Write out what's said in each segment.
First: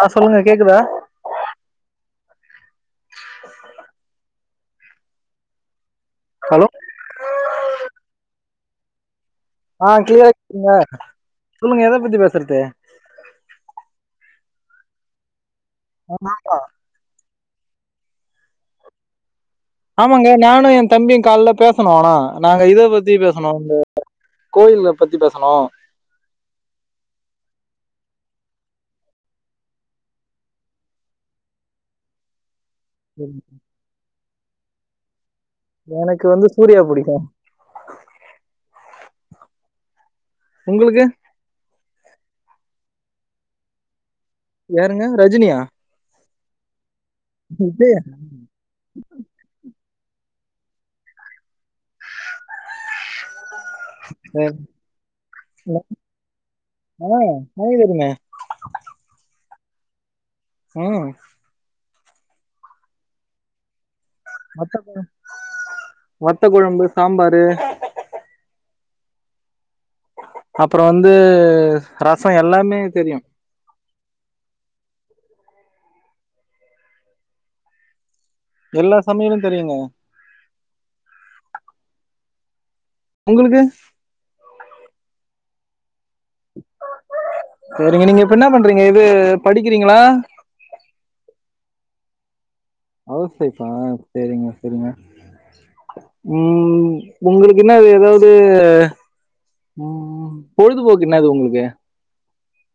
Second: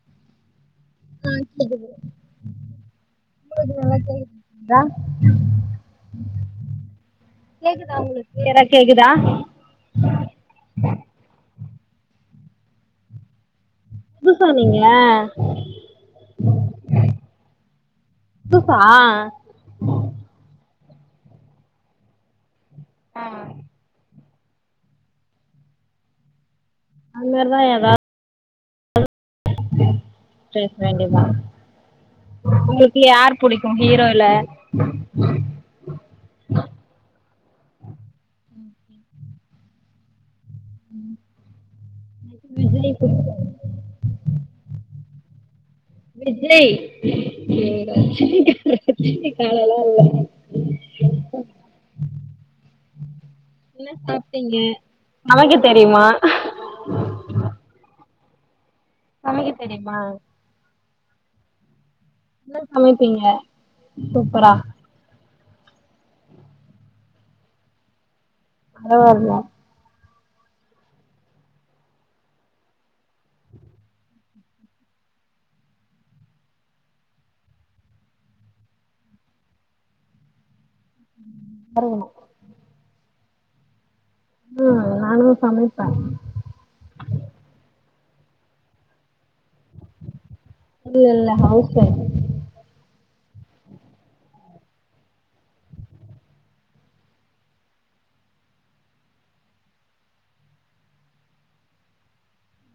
ஆ சொல்லுங்க கேக்குதா ஆ [unintelligible] [inaudible] ஹலோ கேக்குதா உங்களுக்கு க்ளியரா கேக்குதா ஆ கிளியரா கங்க சொல்லுங்க எத பத்தி பேசுறது புதுசா நீங்க என்னாங்கோ புதுசா ஆமாங்க நானு எ தம்பியு கால பேசுனோ ஆனா நாங்க இத பத்தி ஆ பேசுனோ ப்ரோ கோயில பத்தி பேசுனோ அந்மேரிதா ஏதா பேச வேண்டியதா [unintelligible] இதுல யார் புடிக்கு ஹீரோல எனக்கு வந்து சூர்யா புடிக்கு உங்களுக்கு விஜய் புடிக்கு யாருங்க ரஜினியா விஜய் [unintelligible] விஜய் [unintelligible] காலல்லா இல்ல என்ன சாப்ட்டீங்க சமைக்க தெரிமா ஆ சமைக்க தெரிமே சமைக்க தெரியுமா ம் என்ன சமைப்பீங்க சூப்பரா வத்த வத்த கொழம்பு சாம்பாரு பரவால்லா அப்பற வந்து ர எல்லாமே தெரியு எல்லா சமையலு தெரியுங்க வருக்கணு உங்களுக்கு ம் நானுமே சமைப்பே சரிங்க நீங்க இப்ப என்னா பண்றீங்க இது படிக்கிறீங்களா? இல்ல இல்ல ஹவுஸ் வைய்ப்ஃ ஹவுஸ் வைய்ப்ஃ பா சரிங்க சரிங்க ம் ஒங்களுக்கு என்னது ஏதாவது ம் பொழுதுபோக்கு என்னது ஒங்களுக்கு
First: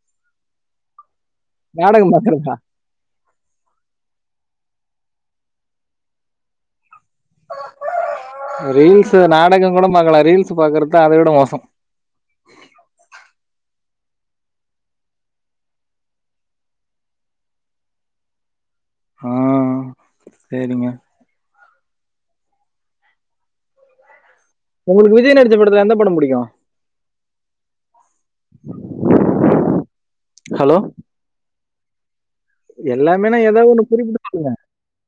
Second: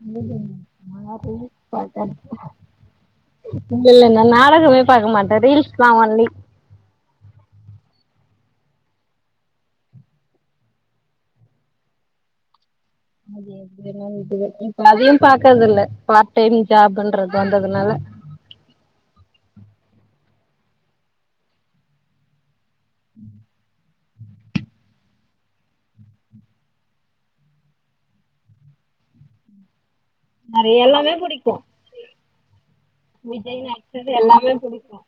மீட்டிங் மாறிப் நாடகம் பேட்டன் பாக்குறதா இல்ல இல்ல நா நாடகமே பாக்க மாட்டே ரீல்ஸ் தா ஒன்லி ரீல்ஸ்ஸு நாடகங் கூட பாக்கலா ரீல்ஸ் பாக்றது தா அத விட மோசோ இப்ப அதையு பாக்றது இல்ல பார்ட் டைம் ஜாப்ன்றது வந்ததுனால ஆ சேரிங்க ம் ஒங்களுக்கு விஜய் நடிச்ச படத்துல எந்த படோ பிடிக்கு ஹலோ நெறய எல்லாமே புடிக்கு எல்லாமேனா விஜய் ஏதாவது ஒண்ணு நடிச்சது குறிப்பிட்டு சொல்லுங்க எல்லாமே பிடிக்கு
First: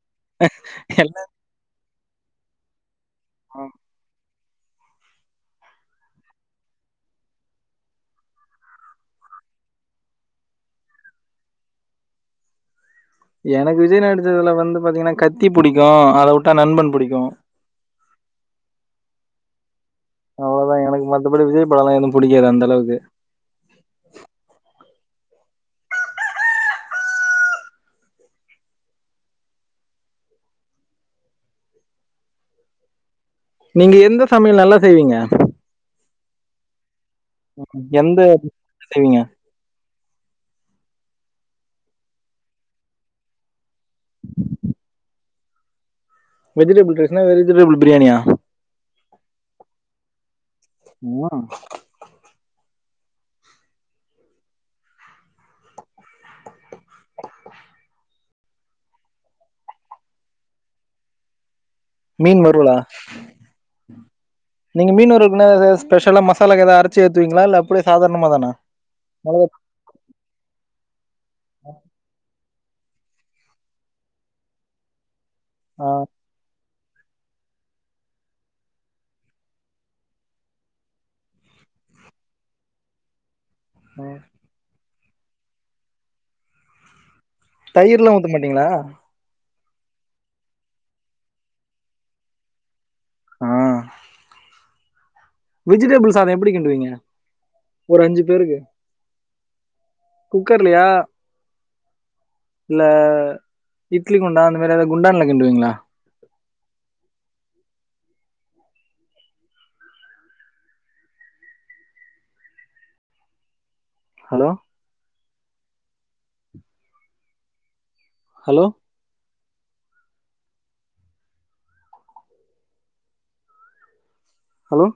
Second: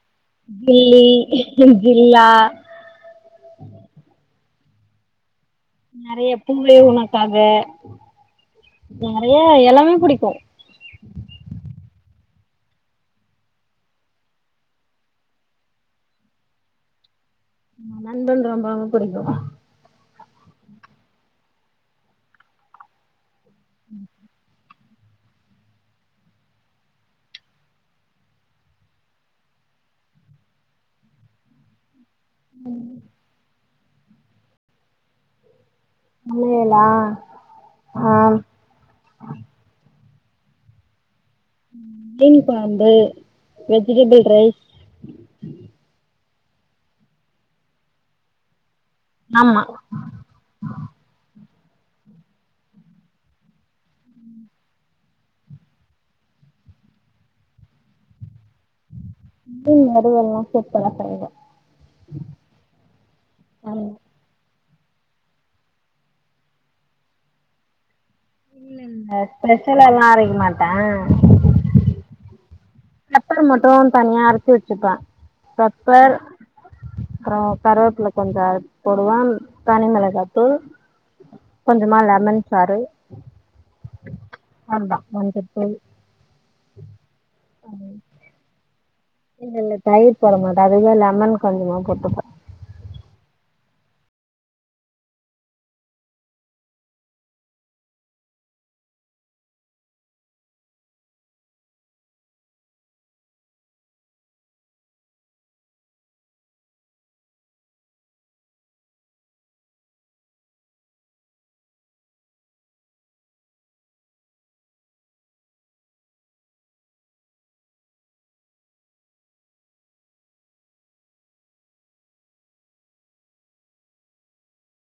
எல்லா கில்லி ஜில்லா நெறைய பூவே உனக்காக நெறையா எல்லாமே பிடிக்கு எனக்கு விஜய் நடிச்சதுல வந்து பாத்தீங்கன்னா கத்தி புடிக்கு அத விட்டா நண்பன் பிடிக்கு நண்பன் ரொம்ப ரொம்ப பிடிக்கு அவ்வளதா எனக்கு மத்தபடி விஜய் படோல்லா எதுவு பிடிக்காது அந்தளவுக்கு ம் ம் நீங்க எந்த சமையல் நல்லா செய்வீங்க சமையலா ஆ எந்த டிஷ் செய்வீங்க மீன் கொழம்பு வெஜிடபிள் ரைஸ் வெஜிடபிள் ரைஸ்னா வெஜிடபிள் பிரியாணியா ஆமா உவா டேய் அதுவெல்லா செப்பலா செய்வே மீன் வறுவல்லா ஆமா நீங்க மீன் வருவல் குன்னா எதாவது ஸ்பெஷலா மசாலாக்கு எதாவது அரைச்சு ஏத்துவீங்களா இல்ல அப்டியே சாதாரணமா தானா மெளகா மசாலால்லா அரைக்க மாட்டே பெப்பர் மட்டு தனியா அரச்சி வச்சுப்பே ஆ பெப்பர் அப்பறோ கருவேப்பில கொஞ்சோ அரச்சி போடுவே தனி மெளகா தூள் கொஞ்சமா லெமன் சாரு ஆ அவளதா மஞ்ச தூள் தயிர்ல்லா ஊத்த மாட்டீங்ளா இல்ல இல்ல தயிர் போட மாட்டே அதுக்குதா லெமன் கொஞ்சமா போட்டுப்பே ஆ வெஜிடபிள் சாதோ எப்டி கிண்டுவீங்க ஒரு அஞ்சி பேருக்கு குக்கர்லயா இல்ல இட்லி குண்டா அந்த மாரி ஏதாவது குண்டான்ல கிண்டுவீங்களா ஹலோ ஹலோ ஹலோ